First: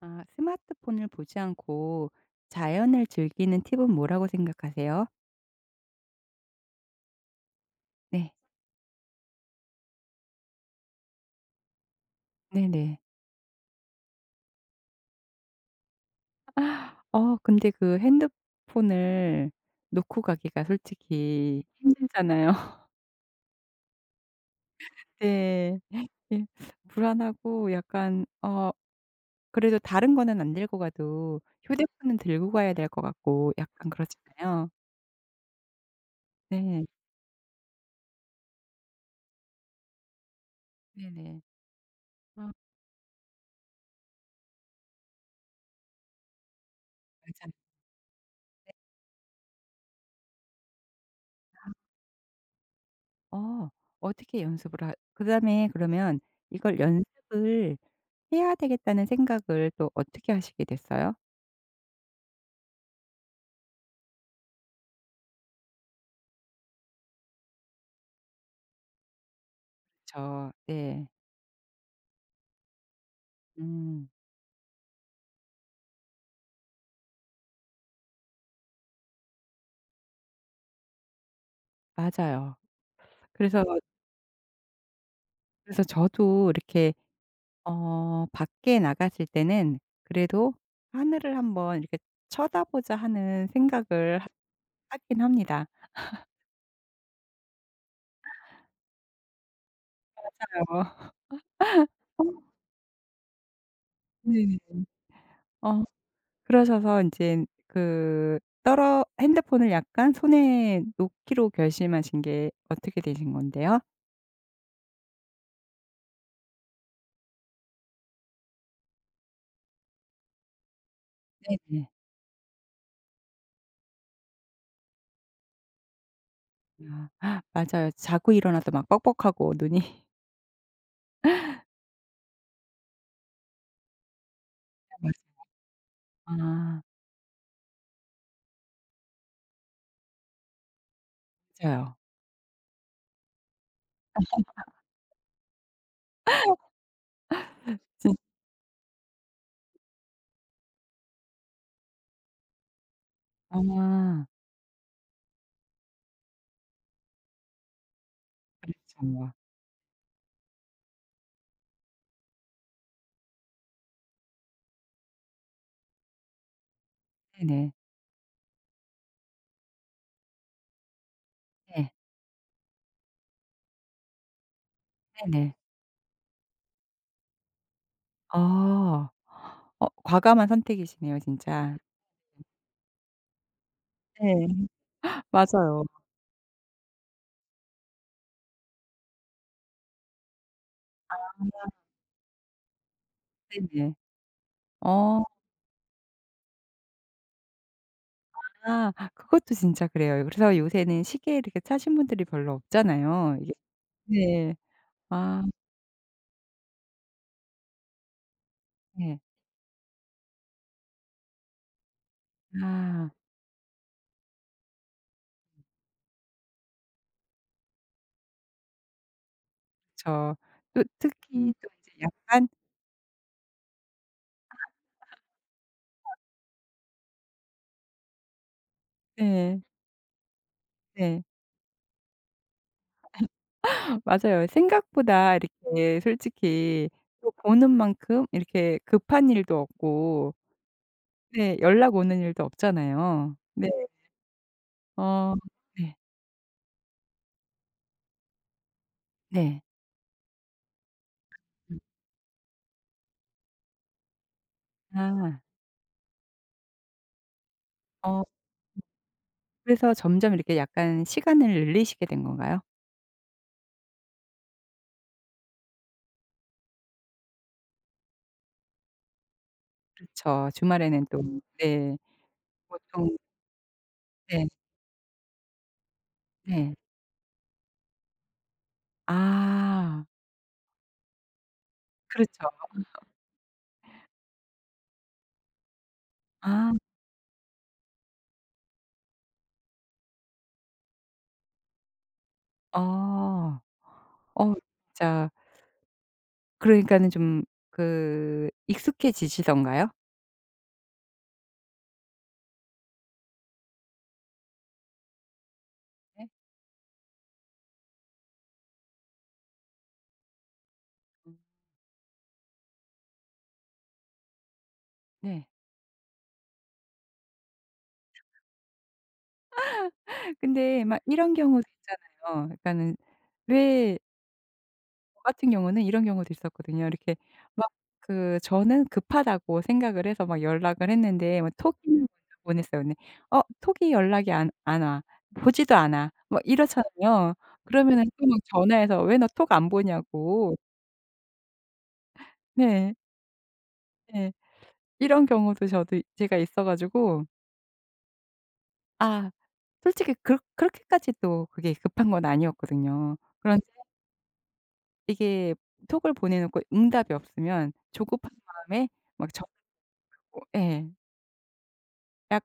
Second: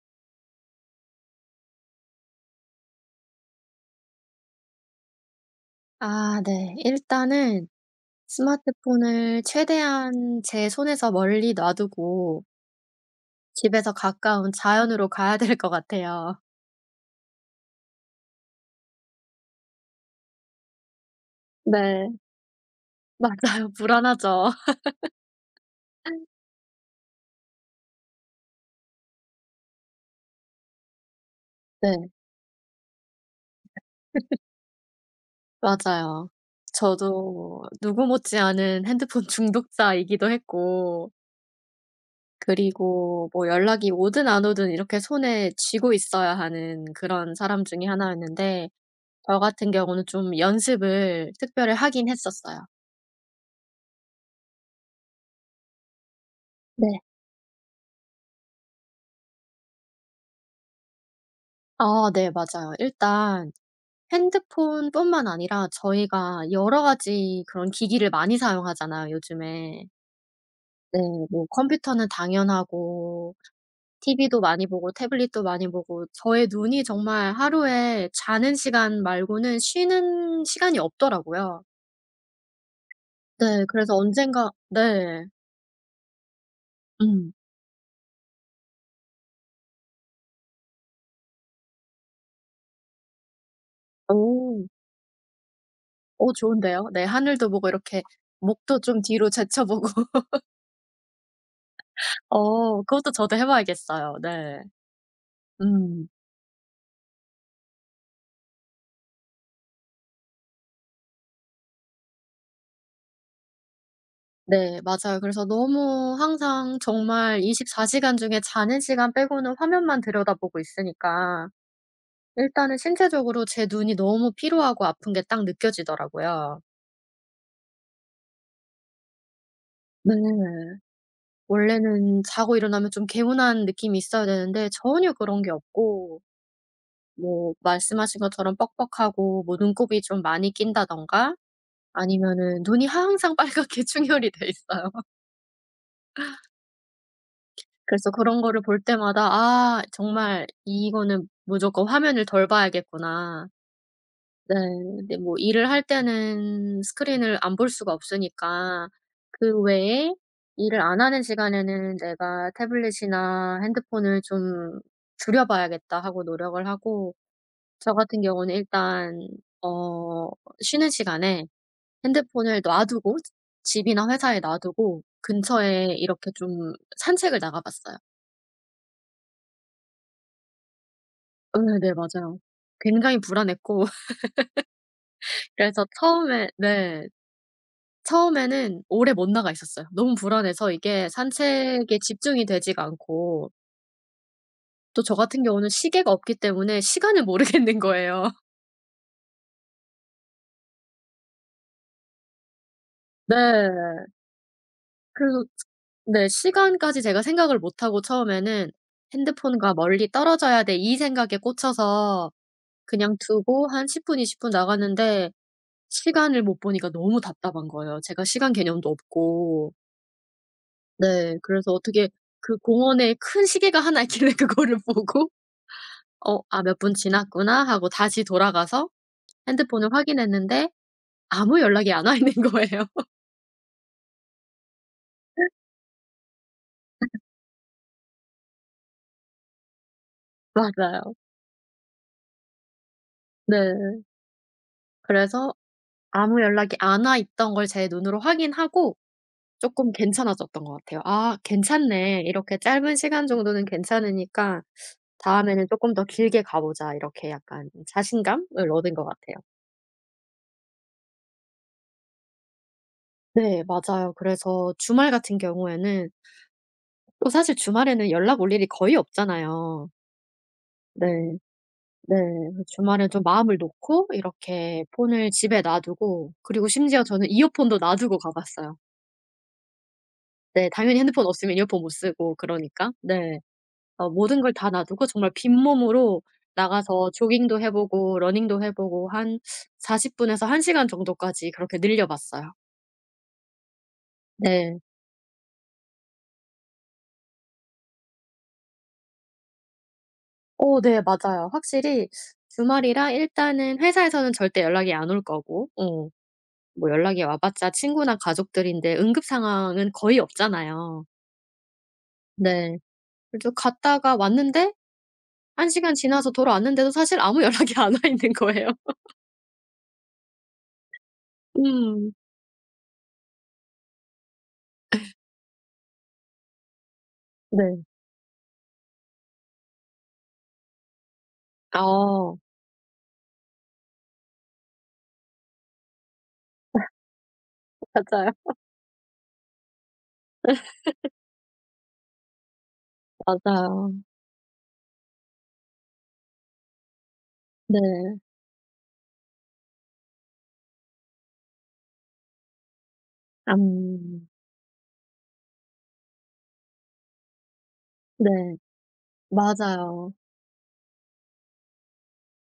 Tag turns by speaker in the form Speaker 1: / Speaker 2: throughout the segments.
Speaker 1: 아, 스마트폰을 보지 않고 자연을 즐기는 팁은 뭐라고 생각하세요?
Speaker 2: 아 네. 일단은
Speaker 1: 네.
Speaker 2: 스마트폰을 최대한 제 손에서 멀리 놔두고
Speaker 1: 네네.
Speaker 2: 집에서 가까운 자연으로 가야 될 것 같아요.
Speaker 1: 어 근데 그 핸드폰을 놓고 가기가 솔직히
Speaker 2: 네.
Speaker 1: 힘들잖아요.
Speaker 2: 맞아요. 불안하죠.
Speaker 1: 네. 예. 불안하고 약간 어 그래도 다른 거는 안 들고 가도
Speaker 2: 네.
Speaker 1: 휴대폰은 들고 가야 될 것 같고 약간 그렇잖아요.
Speaker 2: 맞아요.
Speaker 1: 네.
Speaker 2: 저도 누구 못지않은 핸드폰 중독자이기도 했고,
Speaker 1: 네네. 아
Speaker 2: 그리고 뭐 연락이 오든 안 오든 이렇게 손에 쥐고 있어야 하는 그런
Speaker 1: 맞아요.
Speaker 2: 사람 중에 하나였는데, 저 같은 경우는 좀 연습을 특별히 하긴 했었어요.
Speaker 1: 어 어떻게 연습을 하 그다음에 그러면 이걸
Speaker 2: 네.
Speaker 1: 연습을 해야 되겠다는 생각을 또 어떻게 하시게 됐어요?
Speaker 2: 아 네 맞아요. 일단 핸드폰뿐만 아니라 저희가 여러 가지 그런 기기를 많이 사용하잖아요, 요즘에.
Speaker 1: 저
Speaker 2: 네.
Speaker 1: 네.
Speaker 2: 뭐 컴퓨터는 당연하고
Speaker 1: 음
Speaker 2: 티비도 많이 보고 태블릿도 많이 보고, 저의 눈이 정말 하루에 자는 시간 말고는 쉬는 시간이 없더라고요.
Speaker 1: 맞아요. 그래서
Speaker 2: 네 그래서 언젠가 네.
Speaker 1: 그래서 저도 이렇게
Speaker 2: 음.
Speaker 1: 어 밖에 나갔을 때는 그래도 '하늘을 한번 이렇게 쳐다보자.' 하는 생각을 하
Speaker 2: 오.
Speaker 1: 하긴 합니다.
Speaker 2: 오, 좋은데요. 네 하늘도 보고 이렇게 목도 좀 뒤로 제쳐보고.
Speaker 1: 맞아요. 어
Speaker 2: 어 그것도 저도 해 봐야겠어요. 네.
Speaker 1: 네네. 어
Speaker 2: 음.
Speaker 1: 그러셔서 이제 그 떨어 핸드폰을 약간 손에 놓기로 결심하신 게 어떻게 되신 건데요?
Speaker 2: 네 맞아요. 그래서 너무 항상 정말 24시간 시간 중에 자는 시간 빼고는 화면만 들여다보고 있으니까
Speaker 1: 네네.
Speaker 2: 일단은 신체적으로 제 눈이 너무 피로하고 아픈 게 딱 느껴지더라고요.
Speaker 1: 아 맞아요. 자고 일어나도 막 뻑뻑하고 눈이
Speaker 2: 네. 원래는 자고 일어나면 좀 개운한 느낌이 있어야 되는데 전혀
Speaker 1: 맞아요.
Speaker 2: 그런 게 없고,
Speaker 1: 아
Speaker 2: 뭐 말씀하신 것처럼 뻑뻑하고 뭐 눈곱이 좀 많이 낀다든가
Speaker 1: 맞아요.
Speaker 2: 아니면은 눈이 항상 빨갛게 충혈이 돼 있어요. 그래서
Speaker 1: 진
Speaker 2: 그런 거를 볼 때마다 '아 정말 이거는 무조건 화면을 덜 봐야겠구나.'
Speaker 1: 아
Speaker 2: 네. 근데 뭐 일을 할 때는 스크린을 안 볼 수가 없으니까
Speaker 1: 그렇죠. 뭐.
Speaker 2: 그 외에 일을 안 하는 시간에는 '내가 태블릿이나 핸드폰을 좀 줄여 봐야겠다.' 하고 노력을 하고,
Speaker 1: 네네.
Speaker 2: 저 같은 경우는 일단 어 쉬는 시간에
Speaker 1: 네.
Speaker 2: 핸드폰을 놔두고, 집이나 회사에 놔두고
Speaker 1: 네네.
Speaker 2: 근처에 이렇게 좀 산책을 나가 봤어요.
Speaker 1: 아. 어 과감한 선택이시네요
Speaker 2: 어,
Speaker 1: 진짜.
Speaker 2: 네, 네 맞아요. 굉장히 불안했고
Speaker 1: 네. 맞아요.
Speaker 2: 그래서 처음에 네. 처음에는 오래 못 나가 있었어요. 너무 불안해서 이게
Speaker 1: 아
Speaker 2: 산책에 집중이 되지가 않고,
Speaker 1: 네네.
Speaker 2: 또 저
Speaker 1: 어
Speaker 2: 같은 경우는 시계가 없기 때문에 시간을 모르겠는 거예요.
Speaker 1: 아 그것도 진짜 그래요. 그래서 요새는 시계 이렇게 차신 분들이 별로 없잖아요. 이게
Speaker 2: 네.
Speaker 1: 네. 아
Speaker 2: 그래서 네 시간까지 제가 생각을 못 하고, 처음에는
Speaker 1: 네.
Speaker 2: '핸드폰과 멀리 떨어져야 돼.' 이 생각에 꽂혀서
Speaker 1: 아
Speaker 2: 그냥 두고 한 10분 20분 나갔는데, 시간을 못 보니까 너무 답답한 거예요. 제가 시간 개념도 없고.
Speaker 1: 그쵸. 또
Speaker 2: 네.
Speaker 1: 특히 또
Speaker 2: 그래서
Speaker 1: 이제
Speaker 2: 어떻게
Speaker 1: 약간
Speaker 2: 그 공원에 큰 시계가 하나 있길래 그거를 보고 '어 아 몇 분 지났구나.' 하고 다시 돌아가서
Speaker 1: 네.
Speaker 2: 핸드폰을 확인했는데
Speaker 1: 네.
Speaker 2: 아무 연락이 안 와 있는 거예요.
Speaker 1: 맞아요. 생각보다 이렇게 솔직히 또 보는 만큼 이렇게 급한 일도 없고
Speaker 2: 맞아요.
Speaker 1: 네 연락 오는 일도 없잖아요. 네.
Speaker 2: 네.
Speaker 1: 어
Speaker 2: 그래서
Speaker 1: 네.
Speaker 2: 아무 연락이 안 와 있던 걸 제 눈으로 확인하고
Speaker 1: 네.
Speaker 2: 쪼끔 괜찮아졌던 것 같아요. '아 괜찮네. 이렇게 짧은 시간 정도는 괜찮으니까
Speaker 1: 아.
Speaker 2: 다음에는 쪼끔 더 길게 가 보자.' 이렇게 약간
Speaker 1: 어
Speaker 2: 자신감을 얻은 것 같아요.
Speaker 1: 그래서 점점 이렇게 약간 시간을 늘리시게 된 건가요?
Speaker 2: 네 맞아요. 그래서 주말 같은 경우에는, 또 사실 주말에는 연락 올 일이 거의 없잖아요.
Speaker 1: 그렇죠. 주말에는 또
Speaker 2: 네.
Speaker 1: 네.
Speaker 2: 네. 주말에
Speaker 1: 보통
Speaker 2: 좀 마음을 놓고
Speaker 1: 네.
Speaker 2: 이렇게 폰을 집에 놔두고 그리고
Speaker 1: 네.
Speaker 2: 심지어 저는 이어폰도 놔두고 가 봤어요.
Speaker 1: 아.
Speaker 2: 네. 당연히 핸드폰 없으면 이어폰 못 쓰고
Speaker 1: 그렇죠.
Speaker 2: 그러니까. 네. 어 모든 걸 다 놔두고 정말 빈몸으로
Speaker 1: 아.
Speaker 2: 나가서 조깅도 해 보고 러닝도 해 보고 한 40 분에서 1 시간 정도까지 그렇게 늘려 봤어요.
Speaker 1: 어. 어
Speaker 2: 네.
Speaker 1: 진짜 그러니까는 좀 그 익숙해지시던가요?
Speaker 2: 어 네 맞아요. 확실히 주말이라 일단은 회사에서는 절대 연락이 안 올 거고, 어
Speaker 1: 네.
Speaker 2: 뭐 연락이 와 봤자 친구나 가족들인데 응급 상황은 거의 없잖아요.
Speaker 1: 음.
Speaker 2: 네. 그래서 갔다가 왔는데
Speaker 1: 네.
Speaker 2: 한 시간 지나서 돌아왔는데도 사실 아무 연락이 안 와 있는 거예요.
Speaker 1: 근데 막 이런 경우도
Speaker 2: 음.
Speaker 1: 있잖아요. 그러니까는 왜 저 같은 경우는 이런 경우도 있었거든요. 이렇게 막
Speaker 2: 네.
Speaker 1: 그 저는 급하다고 생각을 해서 막 연락을 했는데 뭐 톡이 먼저
Speaker 2: 어.
Speaker 1: 보냈어요. 근데 어 톡이 연락이 안 와. 보지도 않아. 뭐 이렇잖아요. 그러면은 또
Speaker 2: 맞아요.
Speaker 1: 막 전화해서 "왜 너 톡 안 보냐."고. 네.
Speaker 2: 맞아요.
Speaker 1: 네. 이런 경우도 저도 제가 있어 가지고
Speaker 2: 네.
Speaker 1: 아 솔직히 그렇게까지 또 그게 급한 건 아니었거든요. 그런
Speaker 2: 음.
Speaker 1: 이게 톡을 보내 놓고 응답이 없으면 조급한
Speaker 2: 네.
Speaker 1: 마음에 막 적고
Speaker 2: 맞아요.
Speaker 1: 예.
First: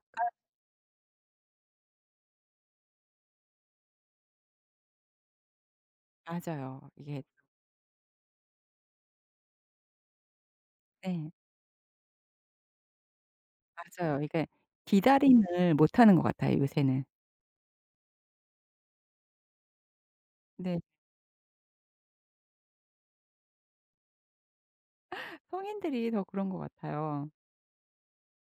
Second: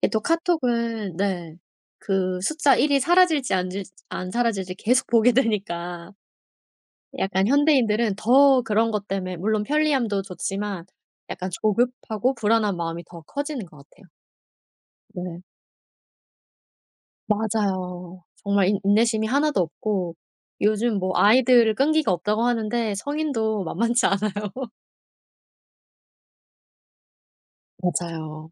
Speaker 2: 이게 또 카톡은 네. 그 숫자 1이 사라질지 안 사라질지 계속 보게 되니까
Speaker 1: 맞아요. 이게
Speaker 2: 약간 현대인들은 더 그런 것 때문에 물론 편리함도 좋지만
Speaker 1: 네.
Speaker 2: 약간 조급하고 불안한 마음이 더 커지는 것 같아요.
Speaker 1: 맞아요. 이게
Speaker 2: 네.
Speaker 1: 기다림을 못하는 것 같아요, 요새는.
Speaker 2: 맞아요. 정말 인 인내심이 하나도 없고,
Speaker 1: 네.
Speaker 2: 요즘 뭐 아이들 끈기가 없다고 하는데 성인도 만만치 않아요.
Speaker 1: 성인들이 더 그런 것 같아요.
Speaker 2: 맞아요.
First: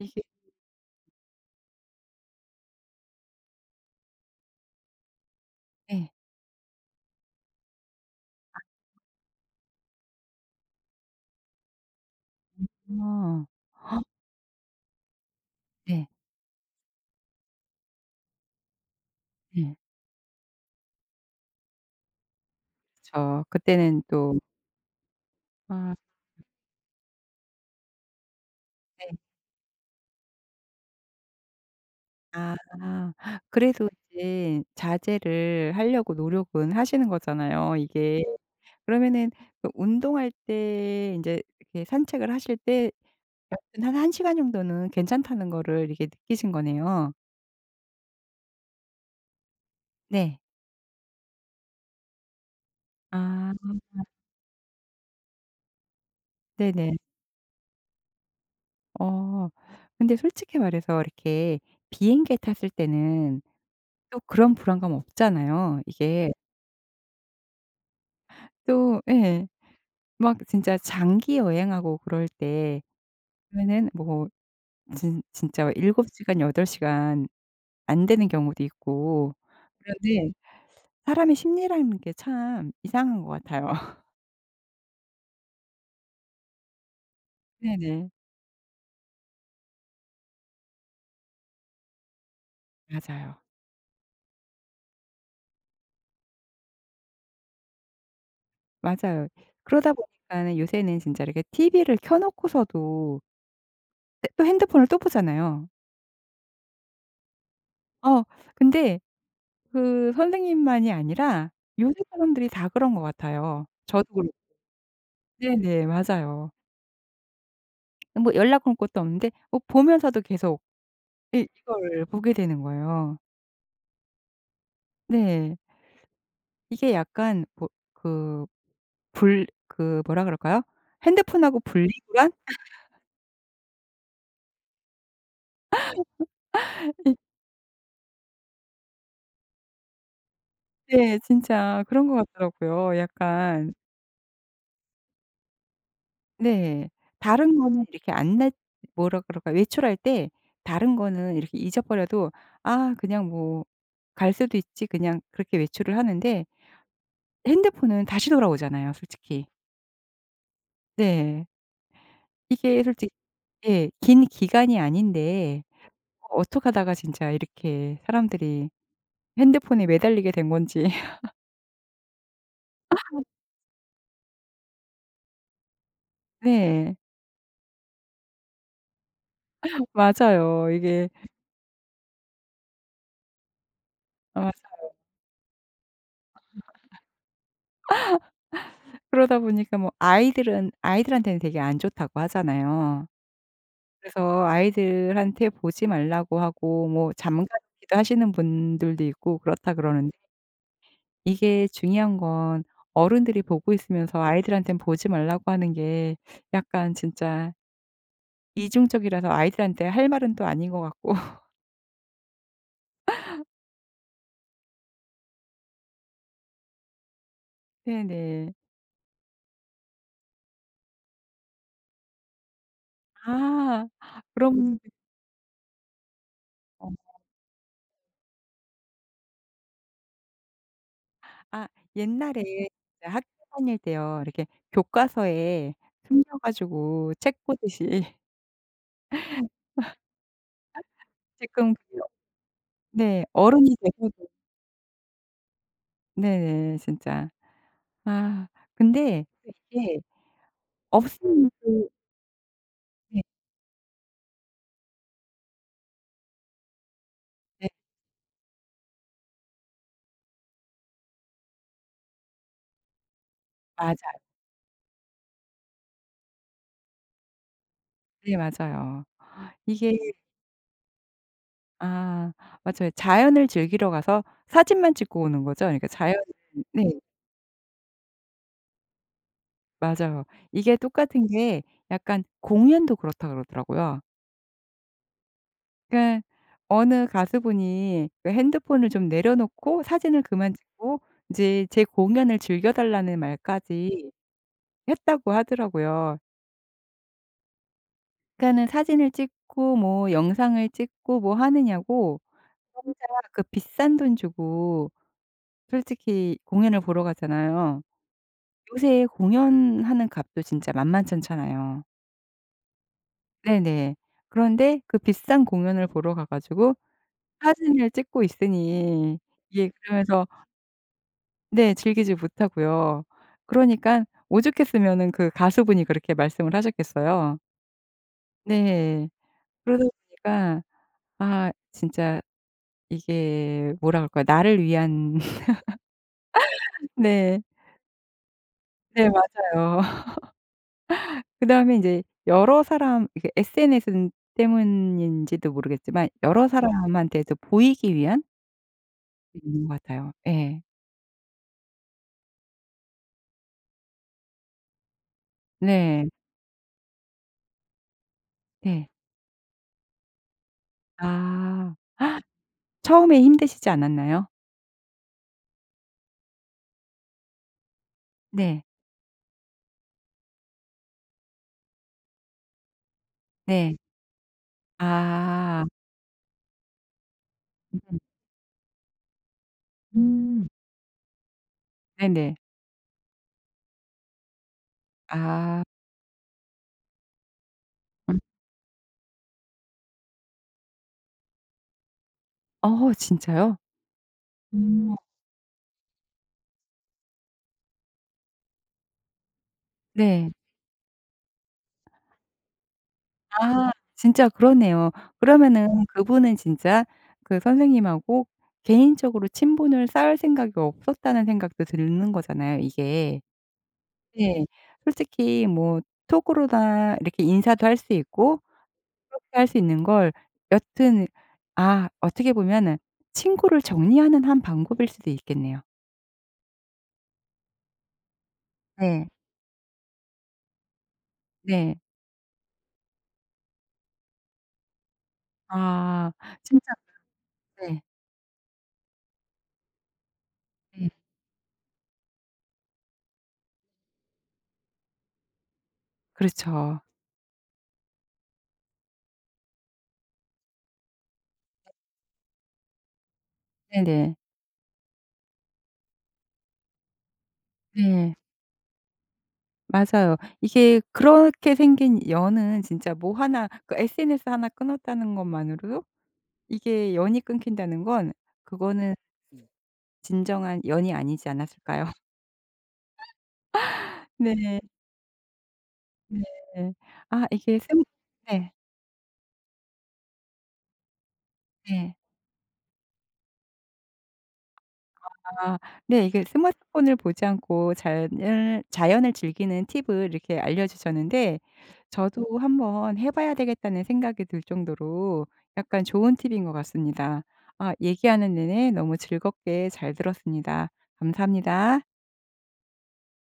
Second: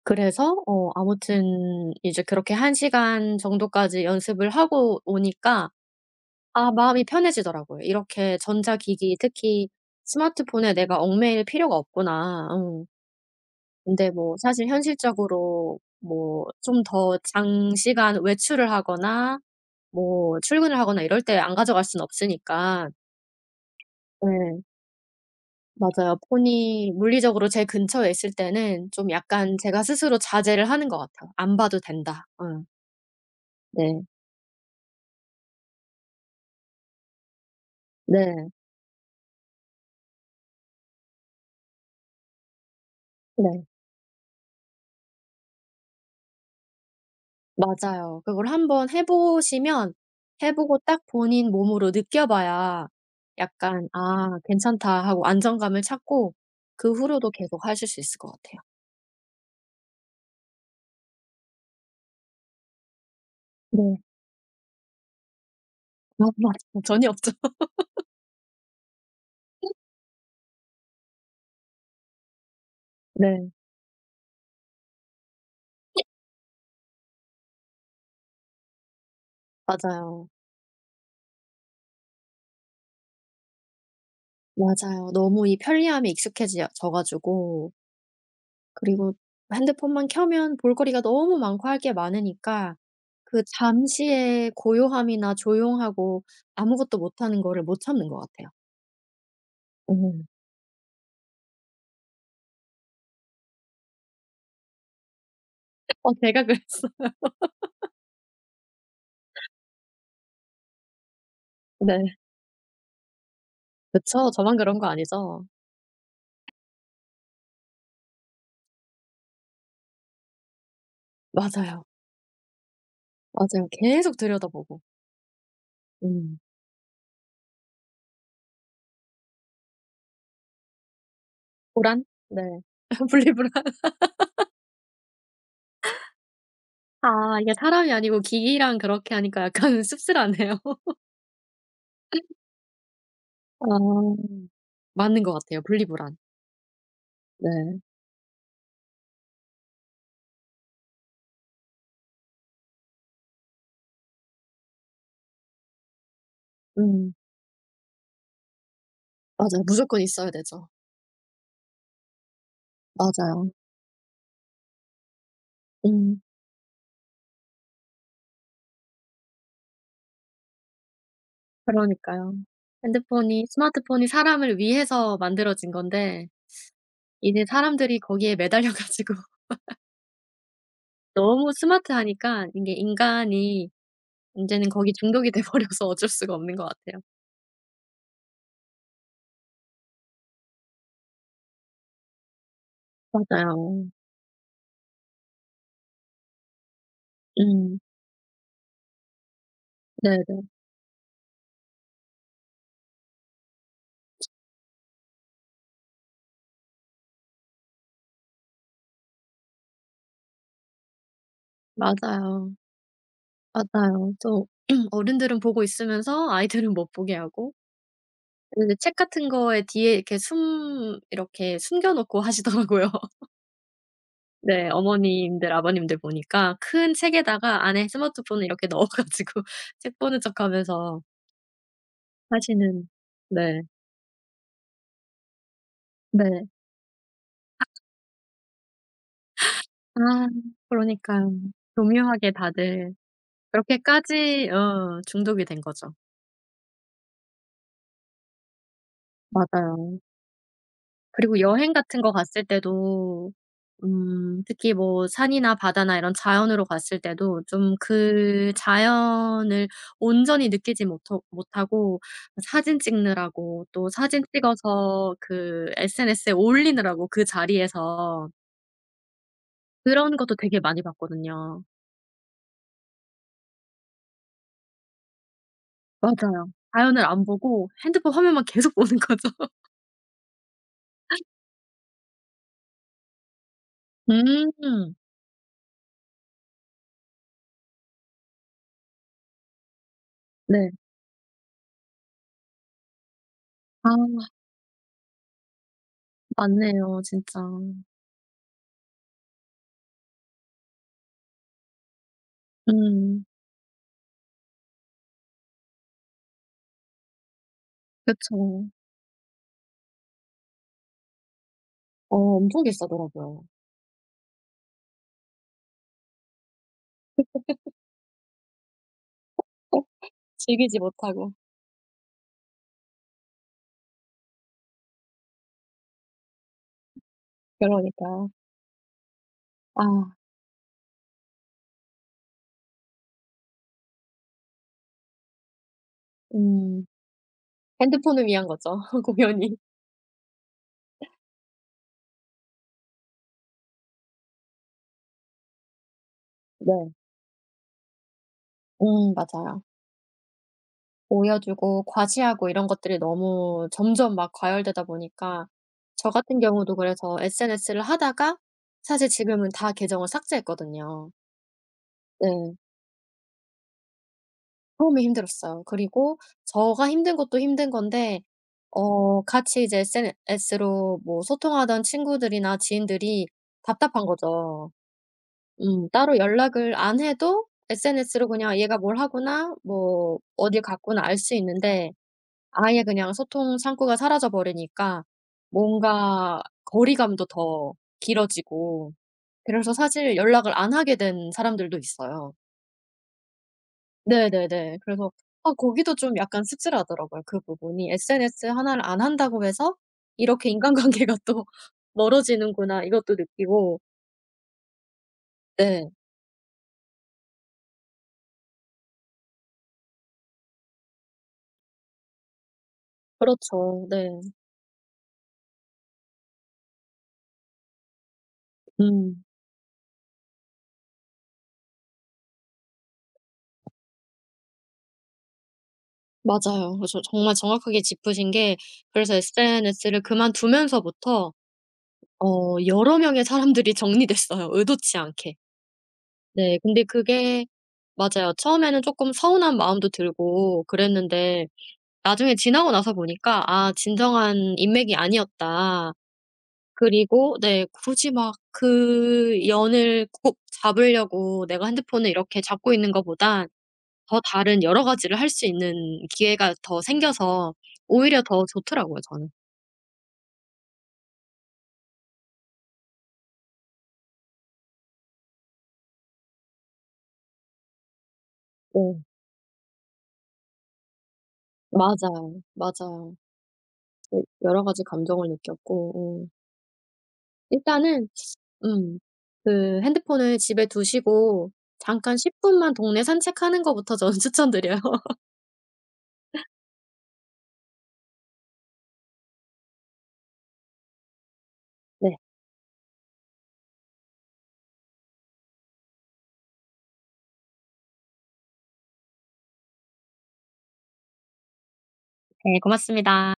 Speaker 1: 이게
Speaker 2: 그래서 어 아무튼 이제 그렇게 한 시간 정도까지 연습을 하고 오니까
Speaker 1: 예.
Speaker 2: 아 마음이 편해지더라고요. 이렇게 전자기기 특히 스마트폰에 내가 얽매일 필요가 없구나. 어.
Speaker 1: 어.
Speaker 2: 근데 뭐 사실 현실적으로
Speaker 1: 네.
Speaker 2: 뭐 좀 더 장시간 외출을 하거나
Speaker 1: 네.
Speaker 2: 뭐 출근을 하거나 이럴 때 안 가져갈 순 없으니까
Speaker 1: 그쵸. 그때는 또
Speaker 2: 네.
Speaker 1: 아
Speaker 2: 맞아요. 폰이 물리적으로 제 근처에 있을 때는
Speaker 1: 네.
Speaker 2: 좀 약간 제가 스스로 자제를 하는 것 같아요. '안 봐도 된다.'
Speaker 1: 아.
Speaker 2: 어
Speaker 1: 그래도
Speaker 2: 네.
Speaker 1: 이제 자제를 하려고 노력은 하시는 거잖아요, 이게.
Speaker 2: 네.
Speaker 1: 그러면은 그 운동할 때 인제 이렇게 산책을 하실 때
Speaker 2: 네.
Speaker 1: 여튼 한 1 시간 정도는 괜찮다는 거를 이렇게 느끼신 거네요.
Speaker 2: 맞아요. 그걸 한번 해 보시면
Speaker 1: 네.
Speaker 2: 해 보고 딱 본인 몸으로 느껴봐야
Speaker 1: 아
Speaker 2: 약간 '아 괜찮다.' 하고 안정감을 찾고, 그
Speaker 1: 네네.
Speaker 2: 후로도 계속 하실 수 있을 것 같아요.
Speaker 1: 어 근데 솔직히 말해서 이렇게 비행기에 탔을 때는
Speaker 2: 네.
Speaker 1: 또 그런 불안감 없잖아요.
Speaker 2: 아
Speaker 1: 이게
Speaker 2: 맞아요. 전혀 없죠.
Speaker 1: 또 예. 막 진짜 장기 여행하고 그럴 때
Speaker 2: 네.
Speaker 1: 그러면은 뭐 진 진짜 7 시간 8 시간 안 되는 경우도 있고
Speaker 2: 맞아요.
Speaker 1: 그런데 사람의 심리라는 게 참 이상한 것 같아요.
Speaker 2: 맞아요. 너무 이 편리함에 익숙해져 가지고,
Speaker 1: 네네.
Speaker 2: 그리고 핸드폰만 켜면 볼거리가 너무 많고 할 게 많으니까 그
Speaker 1: 맞아요.
Speaker 2: 잠시의 고요함이나 조용하고 아무것도 못하는 거를 못 참는 것 같아요.
Speaker 1: 맞아요. 그러다
Speaker 2: 음.
Speaker 1: 보니까는 요새는 진짜 이렇게 TV를 켜 놓고서도 네 또 핸드폰을 또 보잖아요.
Speaker 2: 어 제가 그랬어.
Speaker 1: 어 근데 그 선생님만이 아니라 요새
Speaker 2: 네.
Speaker 1: 사람들이 다 그런 것 같아요. 저도
Speaker 2: 그쵸.
Speaker 1: 그렇고
Speaker 2: 저만 그런 거 아니죠?
Speaker 1: 네네. 맞아요. 뭐 연락 할 것도 없는데 뭐 보면서도 계속 이
Speaker 2: 맞아요.
Speaker 1: 이걸 보게 되는 거예요.
Speaker 2: 맞아요. 계속 들여다보고.
Speaker 1: 네.
Speaker 2: 음.
Speaker 1: 이게 약간 뭐 그 불 그 뭐라 그럴까요? 핸드폰하고
Speaker 2: 불안?
Speaker 1: 분리불안?
Speaker 2: 네. 분리불안. 아 이게 사람이 아니고 기기랑 그렇게 하니까 약간 씁쓸하네요.
Speaker 1: 네. 진짜 그런 것 같더라고요. 약간
Speaker 2: 아. 맞는 것 같아요, 분리불안.
Speaker 1: 네. 다른
Speaker 2: 네.
Speaker 1: 거는 이렇게 안 내 뭐라 그럴까 외출할 때 다른 거는 이렇게 잊어버려도 '아 그냥 뭐 갈 수도 있지.' 그냥 그렇게 외출을 하는데
Speaker 2: 음.
Speaker 1: 핸드폰은 다시 돌아오잖아요 솔직히.
Speaker 2: 맞아요. 무조건 있어야 되죠.
Speaker 1: 네. 이게 솔직히
Speaker 2: 맞아요.
Speaker 1: 예. 긴 기간이 아닌데
Speaker 2: 음.
Speaker 1: 어떡하다가 진짜 이렇게 사람들이 핸드폰에 매달리게 된 건지.
Speaker 2: 그러니까요. 핸드폰이 스마트폰이 사람을 위해서 만들어진 건데
Speaker 1: 네.
Speaker 2: 이제 사람들이 거기에 매달려 가지고
Speaker 1: 맞아요. 이게
Speaker 2: 너무 스마트하니까 이게 인간이
Speaker 1: 아
Speaker 2: 인제는 거기 중독이 돼 버려서 어쩔 수가 없는 것 같아요.
Speaker 1: 그러다 보니까 뭐 아이들은 아이들한테는 되게 안 좋다고 하잖아요.
Speaker 2: 맞아요.
Speaker 1: 그래서 아이들한테 보지 말라고 하고 뭐 잠깐
Speaker 2: 음.
Speaker 1: 기도하시는 분들도 있고 그렇다 그러는데
Speaker 2: 네네.
Speaker 1: 이게 중요한 건 어른들이 보고 있으면서 아이들한테는 보지 말라고 하는 게 약간 진짜 이중적이라서 아이들한테 할 말은 또 아닌 것 같고.
Speaker 2: 맞아요. 맞아요. 또 어른들은 보고 있으면서 아이들은 못 보게 하고
Speaker 1: 네네.
Speaker 2: 그 책 같은 거에 뒤에 이렇게 숨 이렇게 숨겨 놓고 하시더라고요.
Speaker 1: 아
Speaker 2: 네.
Speaker 1: 그럼
Speaker 2: 어머님들 아버님들 보니까 큰
Speaker 1: 어
Speaker 2: 책에다가 안에 스마트폰을 이렇게 넣어 가지고 책 보는 척하면서
Speaker 1: 아 옛날에
Speaker 2: 하시는
Speaker 1: 학교
Speaker 2: 네.
Speaker 1: 다닐 때요. 이렇게 교과서에 숨겨
Speaker 2: 네.
Speaker 1: 가지고 책 보듯이
Speaker 2: 아 그러니까요.
Speaker 1: 지금 그게
Speaker 2: 교묘하게 다들
Speaker 1: 네 어른이 되셔도
Speaker 2: 그렇게까지 어 중독이 된 거죠.
Speaker 1: 네네 진짜. 아 근데 또
Speaker 2: 맞아요.
Speaker 1: 이게
Speaker 2: 그리고
Speaker 1: 없으면
Speaker 2: 여행
Speaker 1: 또
Speaker 2: 같은 거 갔을
Speaker 1: 네
Speaker 2: 때도 특히 뭐 산이나 바다나 이런 자연으로 갔을 때도
Speaker 1: 네
Speaker 2: 좀 그 자연을 온전히 느끼지 못허 못하고 사진 찍느라고, 또
Speaker 1: 맞아요.
Speaker 2: 사진 찍어서 그 SNS에 올리느라고 그 자리에서,
Speaker 1: 네 맞아요. 이게
Speaker 2: 그런 것도 되게 많이 봤거든요.
Speaker 1: 아 맞아요. 자연을 즐기러 가서 사진만 찍고 오는 거죠? 그러니까 자연
Speaker 2: 맞아요.
Speaker 1: 네
Speaker 2: 자연을 안 보고 핸드폰 화면만 계속 보는 거죠.
Speaker 1: 맞아요. 이게 똑같은 게 약간 공연도 그렇다 그러더라고요.
Speaker 2: 음.
Speaker 1: 그러니까 어느 가수분이 그 핸드폰을 좀 내려놓고 사진을 그만
Speaker 2: 네.
Speaker 1: 찍고 인제 제 공연을 즐겨 달라는 말까지
Speaker 2: 아
Speaker 1: 했다고 하더라고요.
Speaker 2: 맞네요 진짜.
Speaker 1: 그러니까는 사진을 찍고 뭐 영상을 찍고 뭐 하느냐고 혼자
Speaker 2: 음.
Speaker 1: 그 비싼 돈 주고 솔직히 공연을 보러 가잖아요.
Speaker 2: 그쵸.
Speaker 1: 요새 공연하는 값도 진짜 만만찮잖아요.
Speaker 2: 어 엄청 비싸더라고요.
Speaker 1: 네네. 그런데 그 비싼 공연을 보러 가 가지고 사진을 찍고 있으니 이게
Speaker 2: 꼭
Speaker 1: 그러면서
Speaker 2: 즐기지 못하고.
Speaker 1: 네 즐기지 못하고요. 그러니깐 오죽했으면은 그 가수분이 그렇게 말씀을 하셨겠어요.
Speaker 2: 그러니까요.
Speaker 1: 네.
Speaker 2: 아
Speaker 1: 그러다 보니까 아 진짜 이게 뭐라 그럴까요? 나를 위한
Speaker 2: 음.
Speaker 1: 네.
Speaker 2: 핸드폰을 위한 거죠
Speaker 1: 네
Speaker 2: 공연이.
Speaker 1: 맞아요. 그다음에 인제 여러 사람 이게 SNS 때문인지도 모르겠지만 여러
Speaker 2: 네.
Speaker 1: 사람한테도 보이기 위한
Speaker 2: 맞아요.
Speaker 1: 있는 것 같아요. 예.
Speaker 2: 보여주고 과시하고 이런 것들이 너무 점점 막 과열되다 보니까
Speaker 1: 네.
Speaker 2: 저 같은 경우도 그래서 SNS를 하다가
Speaker 1: 네.
Speaker 2: 사실 지금은 다 계정을 삭제했거든요.
Speaker 1: 아.
Speaker 2: 네.
Speaker 1: 처음에 힘드시지 않았나요?
Speaker 2: 처음에 힘들었어요. 그리고 저가 힘든 것도 힘든 건데,
Speaker 1: 네.
Speaker 2: 어 같이 이제 SNS로 뭐 소통하던 친구들이나 지인들이
Speaker 1: 네.
Speaker 2: 답답한 거죠.
Speaker 1: 아.
Speaker 2: 따로 연락을 안 해도
Speaker 1: 음음.
Speaker 2: SNS로 그냥 얘가 뭘 하구나 뭐
Speaker 1: 음.
Speaker 2: 어딜 갔구나 알 수 있는데
Speaker 1: 네네.
Speaker 2: 아예 그냥 소통 창구가 사라져 버리니까
Speaker 1: 아.
Speaker 2: 뭔가 거리감도 더
Speaker 1: 음.
Speaker 2: 길어지고, 그래서 사실 연락을 안 하게 된 사람들도 있어요.
Speaker 1: 어 진짜요? 어.
Speaker 2: 네네네.
Speaker 1: 음.
Speaker 2: 그래서 아 거기도 좀 약간 씁쓸하더라고요 그 부분이. 'SNS 하나를 안 한다고 해서
Speaker 1: 네.
Speaker 2: 이렇게 인간관계가 또 멀어지는구나.' 이것도
Speaker 1: 아
Speaker 2: 느끼고.
Speaker 1: 진짜 그러네요. 그러면은
Speaker 2: 네.
Speaker 1: 그분은 진짜 그 선생님하고 개인적으로 친분을 쌓을 생각이 없었다는 생각도 드는 거잖아요 이게.
Speaker 2: 그렇죠. 네.
Speaker 1: 네. 솔직히 뭐 톡으로나 이렇게 인사도 할 수 있고
Speaker 2: 음.
Speaker 1: 그렇게 할 수 있는 걸 여튼 아 어떻게 보면은 친구를 정리하는 한 방법일 수도 있겠네요.
Speaker 2: 맞아요. 그래서 정말 정확하게 짚으신 게,
Speaker 1: 네.
Speaker 2: 그래서 SNS를 그만두면서부터
Speaker 1: 네.
Speaker 2: 어 여러 명의 사람들이 정리됐어요, 의도치 않게.
Speaker 1: 아
Speaker 2: 네.
Speaker 1: 진짜
Speaker 2: 근데 그게
Speaker 1: 네.
Speaker 2: 맞아요. 처음에는 쪼끔 서운한 마음도 들고
Speaker 1: 네.
Speaker 2: 그랬는데 나중에 지나고 나서 보니까 '아 진정한 인맥이 아니었다.'
Speaker 1: 그렇죠.
Speaker 2: 그리고 네 굳이 막 그 연을 꼭 잡으려고 내가 핸드폰을 이렇게 잡고 있는 것보단
Speaker 1: 네네.
Speaker 2: 더 다른 여러 가지를 할 수 있는 기회가 더 생겨서
Speaker 1: 네.
Speaker 2: 오히려 더 좋더라고요 저는.
Speaker 1: 맞아요. 이게 그렇게 생긴 연은 진짜 뭐 하나 그 SNS 하나 끊었다는 것만으로도 이게 연이 끊긴다는 건 그거는
Speaker 2: 네.
Speaker 1: 진정한 연이 아니지 않았을까요?
Speaker 2: 맞아요. 맞아요. 네.
Speaker 1: 네.
Speaker 2: 여러 가지 감정을 느꼈고
Speaker 1: 네. 아 이게 스무
Speaker 2: 일단은
Speaker 1: 네.
Speaker 2: 음 그 핸드폰을 집에 두시고
Speaker 1: 네.
Speaker 2: 잠깐 10 분만 동네 산책하는 것부터 저는 추천드려요.
Speaker 1: 아 네. 이게 스마트폰을 보지 않고 자연을 즐기는 팁을 이렇게 알려주셨는데
Speaker 2: 네.
Speaker 1: 저도 한번 해 봐야 되겠다는 생각이 들 정도로 약간 좋은 팁인 것 같습니다. 아 얘기하는 내내 너무 즐겁게 잘 들었습니다. 감사합니다.
Speaker 2: 네 고맙습니다.